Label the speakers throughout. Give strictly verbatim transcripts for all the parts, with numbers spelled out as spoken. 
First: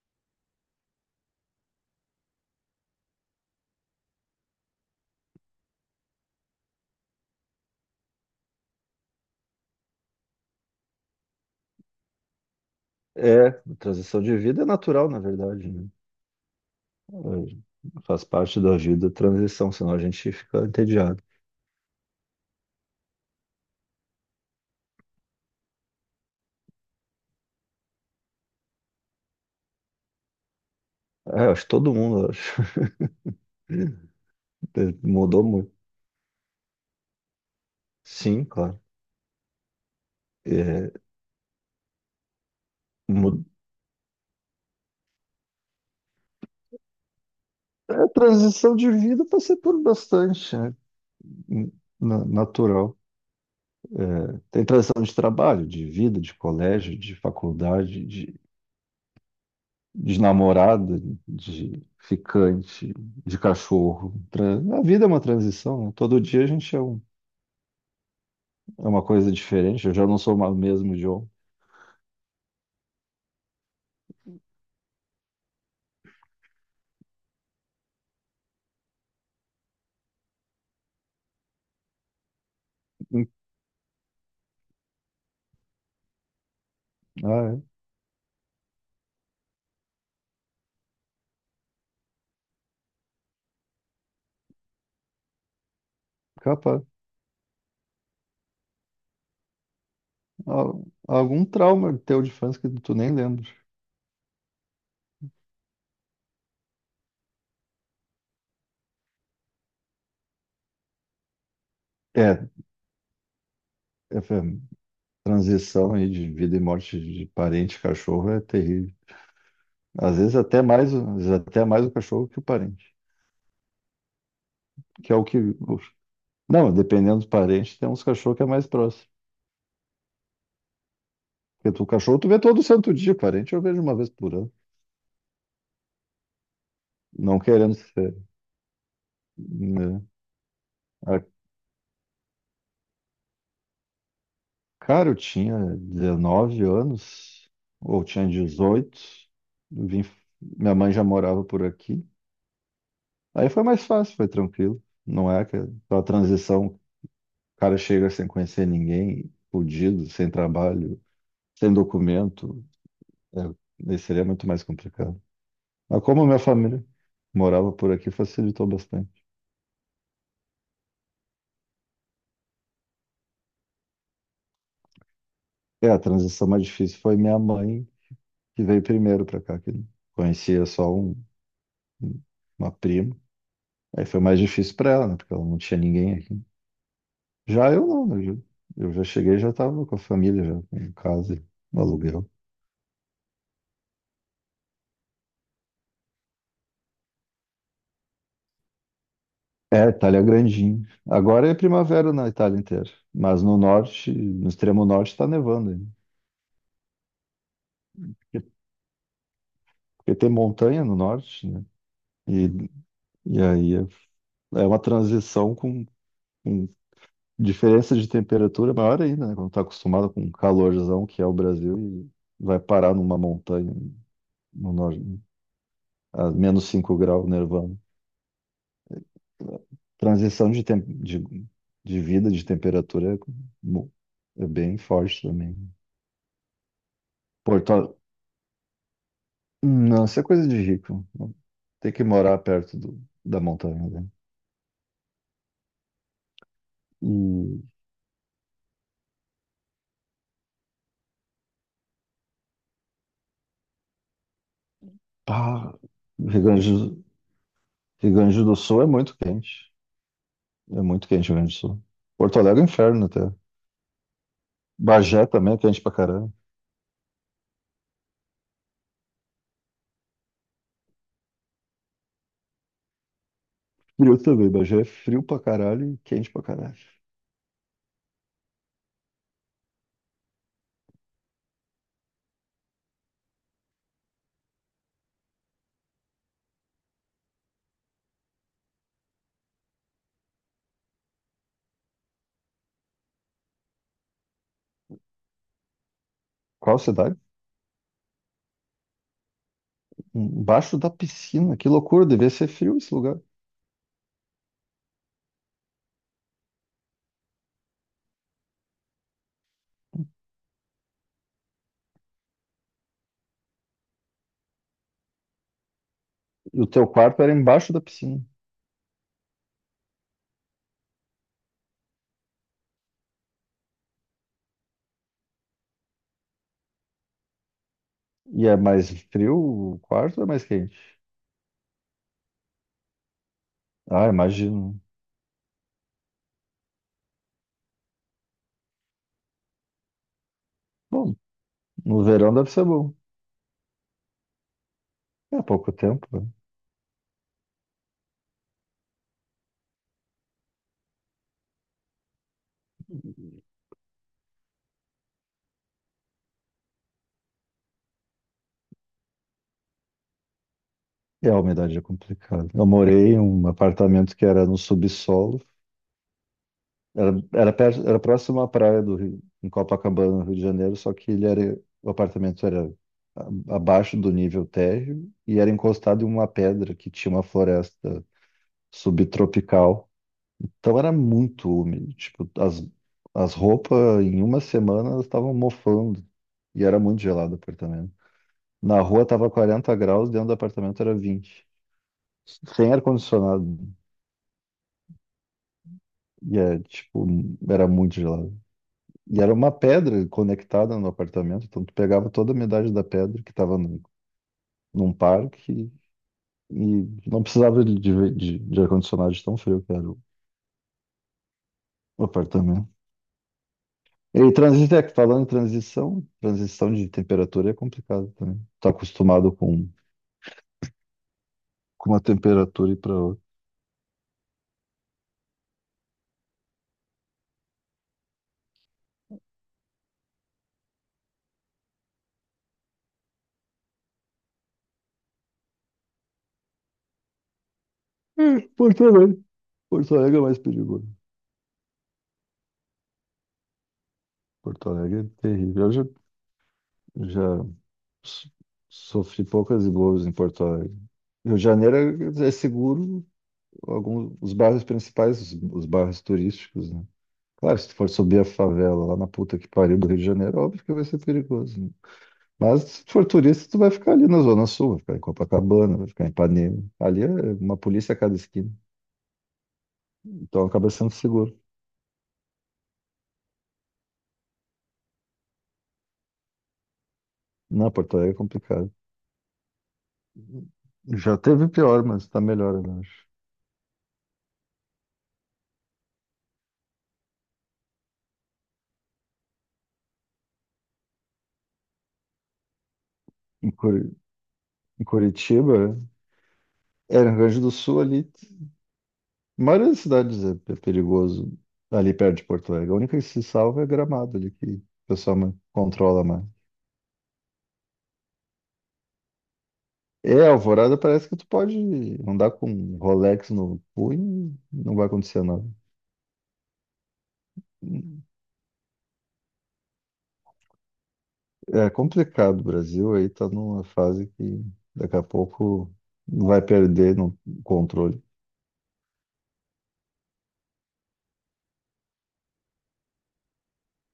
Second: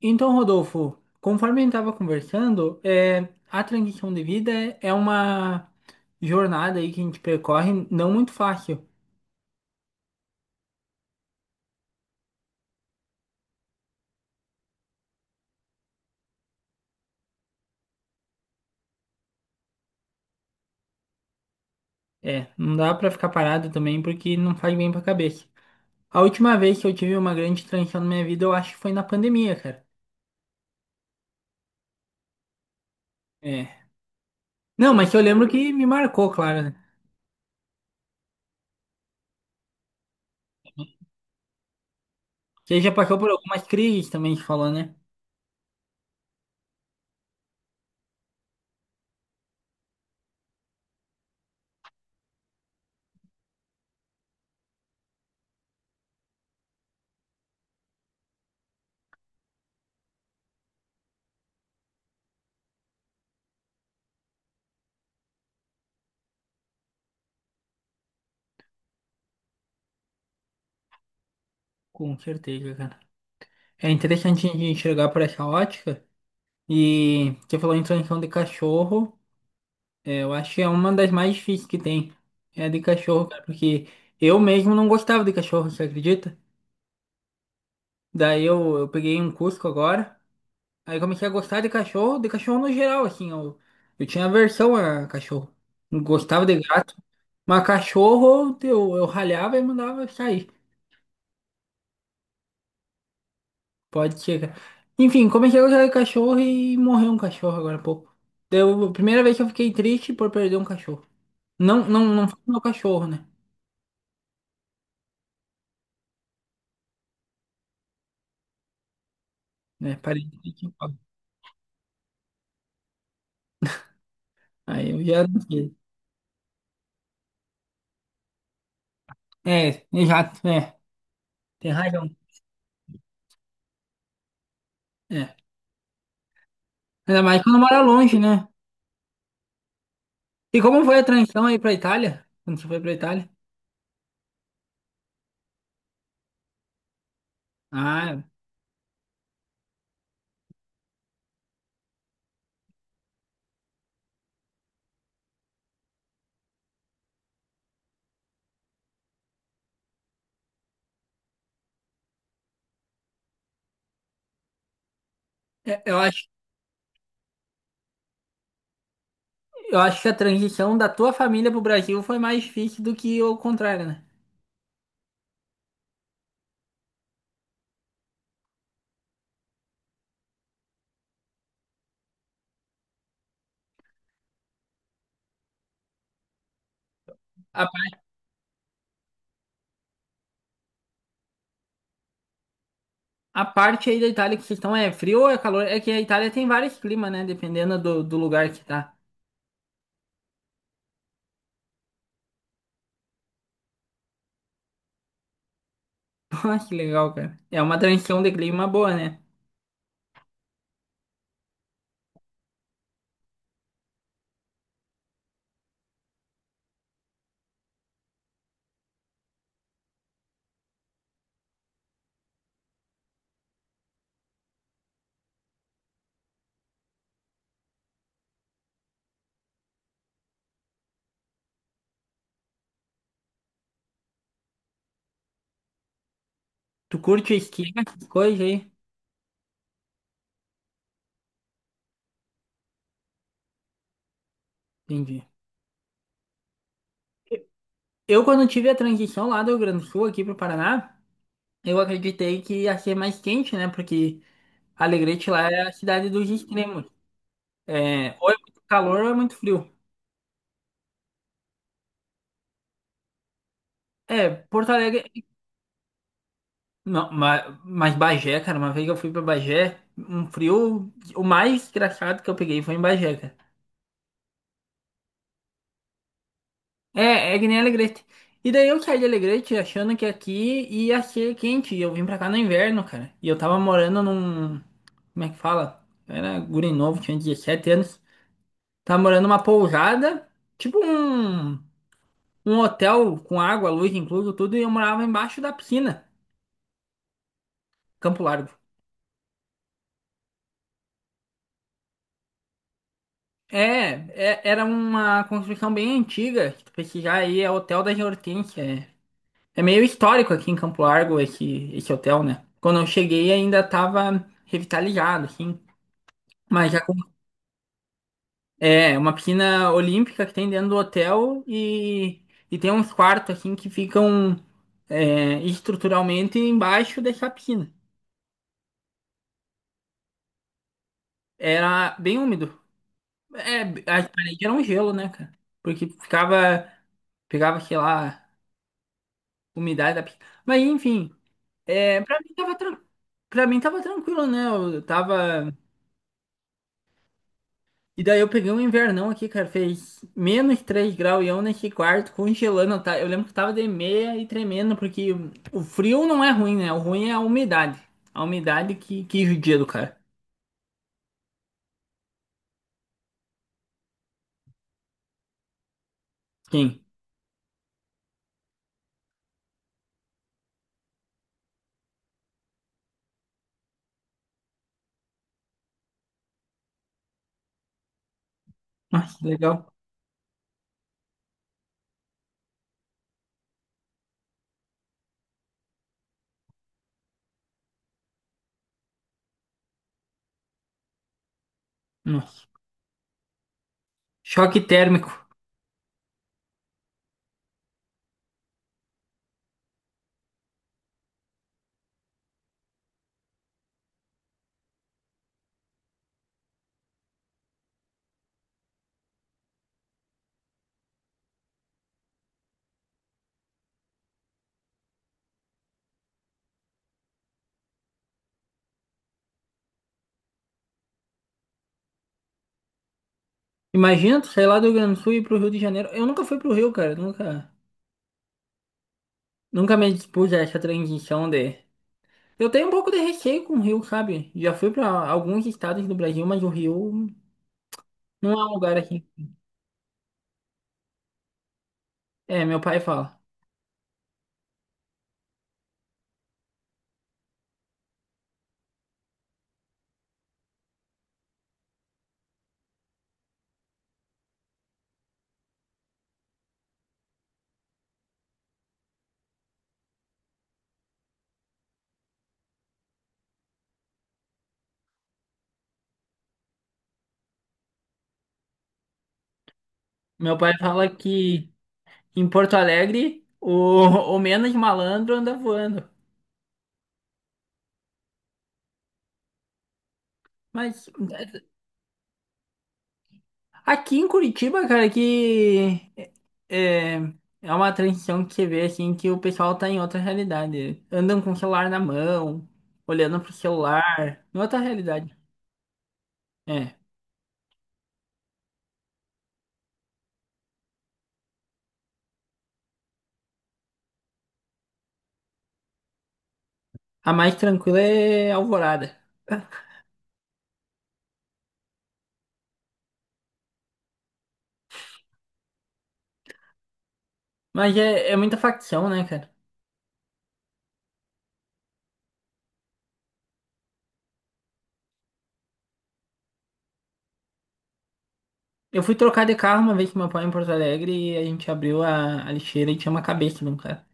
Speaker 1: Então, Rodolfo, conforme a gente estava conversando, é, a transição de vida é é uma jornada aí que a gente percorre não muito fácil.
Speaker 2: É, transição de vida é natural, na verdade, né? É, faz parte da vida a transição, senão a gente fica entediado.
Speaker 1: É, não dá para ficar parado também porque não faz bem para a cabeça. A última vez que eu tive uma grande transição na minha vida, eu acho que foi na pandemia, cara.
Speaker 2: É, eu acho que todo mundo, eu acho.
Speaker 1: É.
Speaker 2: É,
Speaker 1: Não, mas eu
Speaker 2: mudou
Speaker 1: lembro
Speaker 2: muito.
Speaker 1: que me marcou, claro, né?
Speaker 2: Sim, claro. É,
Speaker 1: Você já passou por
Speaker 2: mu-
Speaker 1: algumas crises também, você falou, né?
Speaker 2: é, transição de vida passei por bastante, né? Na- natural. É, tem transição de trabalho, de vida, de colégio, de faculdade, de, de namorada, de ficante, de cachorro. Tran- A vida é uma transição, né? Todo dia a gente é um. É uma coisa diferente, eu já não sou o mesmo John.
Speaker 1: Com certeza, cara. É interessante a gente enxergar por essa ótica. E você falou em transição de cachorro. É, eu acho que é uma das mais difíceis que tem. É a de
Speaker 2: Hum.
Speaker 1: cachorro, cara, porque eu mesmo não gostava de cachorro, você acredita?
Speaker 2: Ah, é.
Speaker 1: Daí eu, eu peguei um Cusco agora, aí comecei a gostar de cachorro, de cachorro no geral, assim, eu, eu tinha aversão a cachorro. Não gostava de
Speaker 2: Capaz.
Speaker 1: gato, mas cachorro eu, eu ralhava e mandava sair.
Speaker 2: Al- Algum trauma teu de infância que tu nem lembra.
Speaker 1: Pode chegar. Enfim, comecei a gostar de cachorro e morreu um cachorro agora há pouco. Deu, primeira vez que eu fiquei triste por perder um cachorro. Não, não, não foi
Speaker 2: É,
Speaker 1: meu cachorro, né?
Speaker 2: é, foi transição aí de vida e morte de parente, cachorro é terrível.
Speaker 1: Né,
Speaker 2: Às vezes até
Speaker 1: parente.
Speaker 2: mais, o- às vezes até mais o cachorro que o parente,
Speaker 1: Aí eu
Speaker 2: que é o
Speaker 1: já
Speaker 2: que.
Speaker 1: não sei.
Speaker 2: o- Não, dependendo dos parentes, tem uns cachorros que é mais próximo.
Speaker 1: É, exato, é. Tem
Speaker 2: Porque tu, o
Speaker 1: razão.
Speaker 2: cachorro tu vê todo santo dia, parente eu vejo uma vez por ano.
Speaker 1: É. Ainda
Speaker 2: Não
Speaker 1: mais quando
Speaker 2: querendo
Speaker 1: mora
Speaker 2: ser,
Speaker 1: longe, né?
Speaker 2: né?
Speaker 1: E como foi a transição aí pra Itália? Quando você foi pra Itália?
Speaker 2: Cara, eu tinha dezenove anos, ou
Speaker 1: Ah,
Speaker 2: tinha dezoito. Vim, minha mãe já morava por aqui. Aí foi mais fácil, foi tranquilo. Não é aquela aquela transição, o cara chega sem conhecer ninguém, fudido, sem trabalho, sem documento, é, aí seria muito mais complicado.
Speaker 1: é, eu
Speaker 2: Mas
Speaker 1: acho,
Speaker 2: como minha família morava por aqui, facilitou bastante.
Speaker 1: eu acho que a transição da tua família pro Brasil foi mais difícil do que o contrário, né?
Speaker 2: É, a transição mais difícil foi minha mãe, que veio primeiro para cá, que conhecia só um, uma prima. Aí foi mais difícil para ela, né? Porque ela não tinha ninguém aqui.
Speaker 1: A,
Speaker 2: Já eu
Speaker 1: pa-
Speaker 2: não, né? Eu eu já cheguei, e já estava com a família, já em casa, e no aluguel.
Speaker 1: a parte aí da Itália que vocês estão é frio ou é calor? É que a Itália tem vários climas, né? Dependendo do, do lugar que tá.
Speaker 2: É, Itália é grandinho. Agora é primavera na Itália inteira, mas no norte, no extremo norte, está nevando ainda.
Speaker 1: Pô, que legal, cara. É uma transição de
Speaker 2: Porque
Speaker 1: clima boa, né?
Speaker 2: porque tem montanha no norte, né? E, e aí é é uma transição com, com diferença de temperatura maior ainda, né? Quando está acostumado com o calorzão que é o Brasil e vai parar numa montanha no norte, a menos cinco graus, nevando. Transição de, tem- de, de vida, de temperatura é, mu- é bem forte também.
Speaker 1: Tu curte esqui,
Speaker 2: Porto Alegre.
Speaker 1: essas coisas aí?
Speaker 2: Não, isso é coisa de rico. Tem que morar perto do, da montanha, né?
Speaker 1: Entendi.
Speaker 2: E
Speaker 1: Eu, quando tive a transição lá do Rio Grande do Sul aqui pro Paraná, eu acreditei que ia ser mais quente, né? Porque Alegrete lá é a
Speaker 2: pá,
Speaker 1: cidade dos
Speaker 2: Rio Grande,
Speaker 1: extremos.
Speaker 2: do- Rio
Speaker 1: É, ou é
Speaker 2: Grande do
Speaker 1: muito
Speaker 2: Sul é
Speaker 1: calor ou é
Speaker 2: muito
Speaker 1: muito frio.
Speaker 2: quente. É muito quente o Rio Grande do Sul. Porto Alegre é um inferno até.
Speaker 1: É, Porto Alegre.
Speaker 2: Bagé também é quente pra caralho.
Speaker 1: Não, mas, mas Bagé, cara, uma vez que eu fui pra Bagé, um frio. O mais engraçado que eu peguei foi em Bagé, cara.
Speaker 2: Frio também. Bagé é frio pra caralho e quente pra caralho.
Speaker 1: É, é que nem Alegrete. E daí eu saí de Alegrete achando que aqui ia ser quente. E eu vim pra cá no inverno, cara. E eu tava morando num. Como é que fala? Eu era guri novo, tinha dezessete anos. Tava morando numa pousada, tipo um. um hotel com água, luz incluso, tudo, e eu morava embaixo da piscina.
Speaker 2: Qual cidade?
Speaker 1: Campo Largo.
Speaker 2: Embaixo da piscina. Que loucura, devia ser frio esse lugar.
Speaker 1: É, é- era uma construção bem antiga, se tu pesquisar aí, é Hotel das Hortênsias. É, é meio histórico aqui em Campo Largo esse, esse hotel, né? Quando eu cheguei ainda estava revitalizado, assim.
Speaker 2: E o
Speaker 1: Mas já
Speaker 2: teu
Speaker 1: com-
Speaker 2: quarto era embaixo da piscina.
Speaker 1: é uma piscina olímpica que tem dentro do hotel e, e tem uns quartos, assim, que ficam é, estruturalmente embaixo dessa piscina.
Speaker 2: E é mais frio o quarto ou é mais quente?
Speaker 1: Era bem úmido. É, a
Speaker 2: Ah,
Speaker 1: parede era um
Speaker 2: imagino.
Speaker 1: gelo, né, cara? Porque ficava, pegava, sei lá, umidade da... pi- Mas, enfim,
Speaker 2: Bom,
Speaker 1: é,
Speaker 2: no
Speaker 1: pra mim
Speaker 2: verão deve
Speaker 1: tava,
Speaker 2: ser
Speaker 1: tran...
Speaker 2: bom.
Speaker 1: pra mim tava tranquilo, né? Eu
Speaker 2: É
Speaker 1: tava...
Speaker 2: pouco tempo, né?
Speaker 1: E daí eu peguei um invernão aqui, cara, fez menos três graus e eu nesse quarto congelando, tá? Eu lembro que tava de meia e tremendo, porque o frio não é ruim, né? O ruim é a umidade. A umidade que, que judia do cara.
Speaker 2: E a umidade é complicada. Eu morei em um apartamento que era no subsolo.
Speaker 1: Sim.
Speaker 2: Era, era, perto, era próximo à praia do Rio, em Copacabana, no Rio de Janeiro, só que ele era, o apartamento era a- abaixo do nível térreo e era encostado em uma pedra que tinha uma floresta
Speaker 1: Nossa, legal.
Speaker 2: subtropical. Então era muito úmido, tipo, as, as roupas em uma semana elas estavam mofando e era muito gelado o apartamento. Na rua tava quarenta graus, dentro do apartamento era vinte.
Speaker 1: Nossa.
Speaker 2: Sem ar-condicionado,
Speaker 1: Choque térmico.
Speaker 2: e é, tipo, era muito gelado. E era uma pedra conectada no apartamento, então tu pegava toda a umidade da pedra que tava num, num parque e, e não precisava de, de, de de ar-condicionado de tão frio que era o apartamento. E transição, é que falando em transição, transição de temperatura é complicado também. Tá acostumado com, com uma temperatura e para outra.
Speaker 1: Imagina, tu sair lá do Rio Grande do Sul e ir pro Rio de Janeiro. Eu nunca fui pro Rio, cara. Nunca, nunca me dispus a essa transição de. Eu tenho um pouco de receio com o Rio, sabe? Já fui pra alguns estados do Brasil, mas o Rio
Speaker 2: É,
Speaker 1: não é um lugar
Speaker 2: Porto
Speaker 1: aqui.
Speaker 2: Alegre. Porto Alegre é mais perigoso.
Speaker 1: É, meu pai fala.
Speaker 2: Porto Alegre é terrível. Eu já, já so- sofri poucas e boas em Porto Alegre. Rio de Janeiro é é seguro, alguns, os bairros principais, os, os bairros turísticos, né? Claro, se tu for subir a favela lá na puta que pariu do Rio de Janeiro, óbvio que vai ser perigoso, né? Mas se for turista, tu vai ficar ali na Zona Sul, vai ficar em Copacabana, vai ficar em Ipanema. Ali é uma polícia a cada esquina.
Speaker 1: Meu
Speaker 2: Então
Speaker 1: pai
Speaker 2: acaba
Speaker 1: fala
Speaker 2: sendo seguro.
Speaker 1: que em Porto Alegre o, o menos malandro anda voando.
Speaker 2: Na Porto Alegre é complicado.
Speaker 1: Mas
Speaker 2: Já teve pior, mas tá melhor, eu acho.
Speaker 1: aqui em Curitiba, cara, que é, é uma transição que você vê assim que o pessoal tá em outra realidade. Andam com o celular na mão, olhando pro
Speaker 2: Em Curi-
Speaker 1: celular, em outra
Speaker 2: em
Speaker 1: realidade.
Speaker 2: Curitiba,
Speaker 1: É.
Speaker 2: é, no Rio Grande do Sul ali, a maioria das cidades é é perigoso ali perto de Porto Alegre. A única que se salva é Gramado ali, que o pessoal ma- controla mais.
Speaker 1: A mais tranquila é Alvorada.
Speaker 2: É, Alvorada parece que tu pode andar com Rolex no punho, e não vai acontecer nada.
Speaker 1: Mas é, é muita facção, né, cara?
Speaker 2: É complicado. O Brasil aí tá numa fase que daqui a pouco vai perder no controle.
Speaker 1: Eu fui trocar de carro uma vez com meu pai em Porto Alegre e a gente abriu a, a lixeira e tinha uma cabeça de um cara.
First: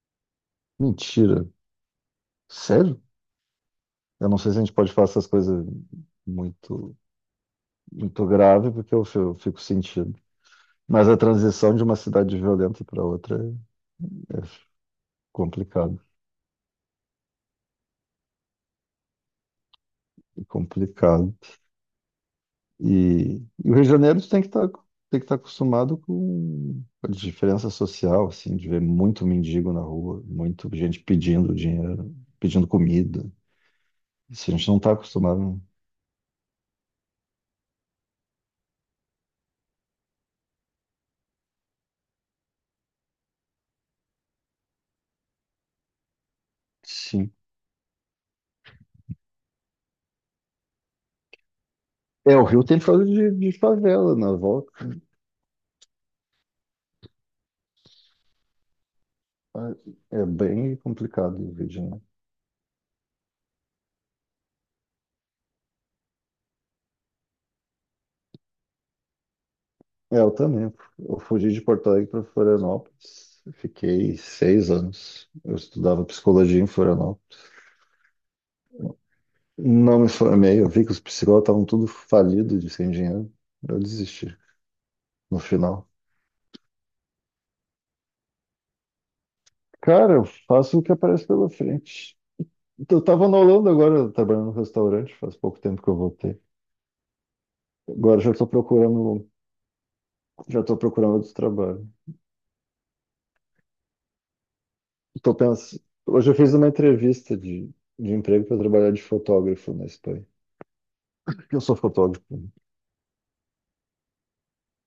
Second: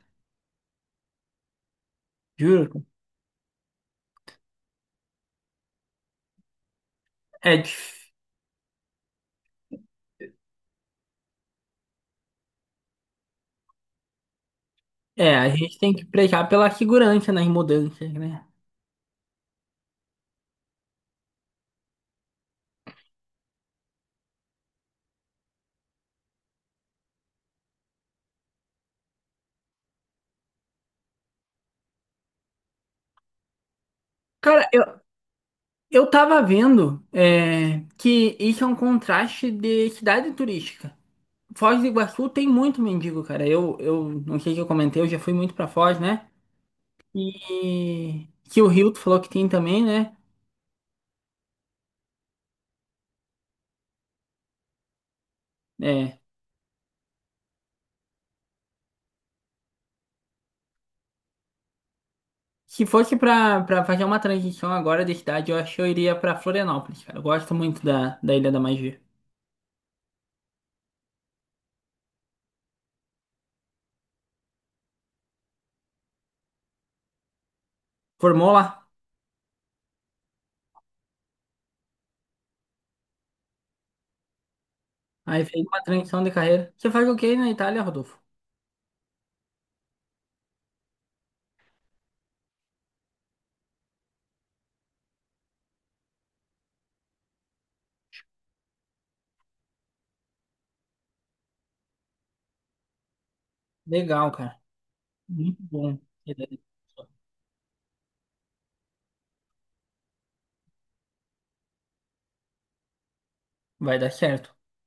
Speaker 2: Mentira.
Speaker 1: Juro, cara.
Speaker 2: Sério? Eu não sei se a gente pode falar essas coisas muito,
Speaker 1: É, dif-
Speaker 2: muito grave, porque eu fi- eu fico sentindo. Mas a transição de uma cidade violenta para outra é é
Speaker 1: é, a gente tem
Speaker 2: complicado,
Speaker 1: que pregar pela segurança nas mudanças, né?
Speaker 2: é complicado. E, e o Rio de Janeiro tem que estar tem que estar acostumado com a diferença social, assim, de ver muito mendigo na rua, muito gente pedindo dinheiro, pedindo comida. Assim, a gente
Speaker 1: Cara,
Speaker 2: não
Speaker 1: eu,
Speaker 2: está acostumado. Né?
Speaker 1: eu tava vendo é, que isso é um contraste de cidade turística. Foz do Iguaçu tem muito mendigo, cara. Eu, eu não sei se eu comentei, eu já fui muito pra Foz, né?
Speaker 2: Sim.
Speaker 1: E que o Rio tu falou que tem também, né?
Speaker 2: É, o Rio tem por de, de favela na volta.
Speaker 1: É,
Speaker 2: É bem complicado o vídeo, né?
Speaker 1: se fosse pra, pra fazer uma transição agora de cidade, eu acho que eu iria pra Florianópolis, cara. Eu gosto muito da, da Ilha da Magia.
Speaker 2: É, eu também. Eu fugi de Porto Alegre para Florianópolis. Fiquei seis anos. Eu estudava psicologia em Florianópolis.
Speaker 1: Formou lá,
Speaker 2: Não me formei. Eu vi que os psicólogos estavam tudo falidos de sem dinheiro. Eu desisti no
Speaker 1: aí fez uma
Speaker 2: final.
Speaker 1: transição de carreira. Você faz o quê na Itália, Rodolfo?
Speaker 2: Cara, eu faço o que aparece pela frente. Então, eu estava na Holanda agora, trabalhando no restaurante. Faz pouco tempo que eu voltei. Agora já estou procurando Já estou procurando outro trabalho.
Speaker 1: Legal, cara.
Speaker 2: Tô
Speaker 1: Muito
Speaker 2: pens...
Speaker 1: bom.
Speaker 2: Hoje eu fiz uma entrevista de, de emprego para trabalhar de fotógrafo na Espanha. Porque eu sou fotógrafo.
Speaker 1: Vai dar certo.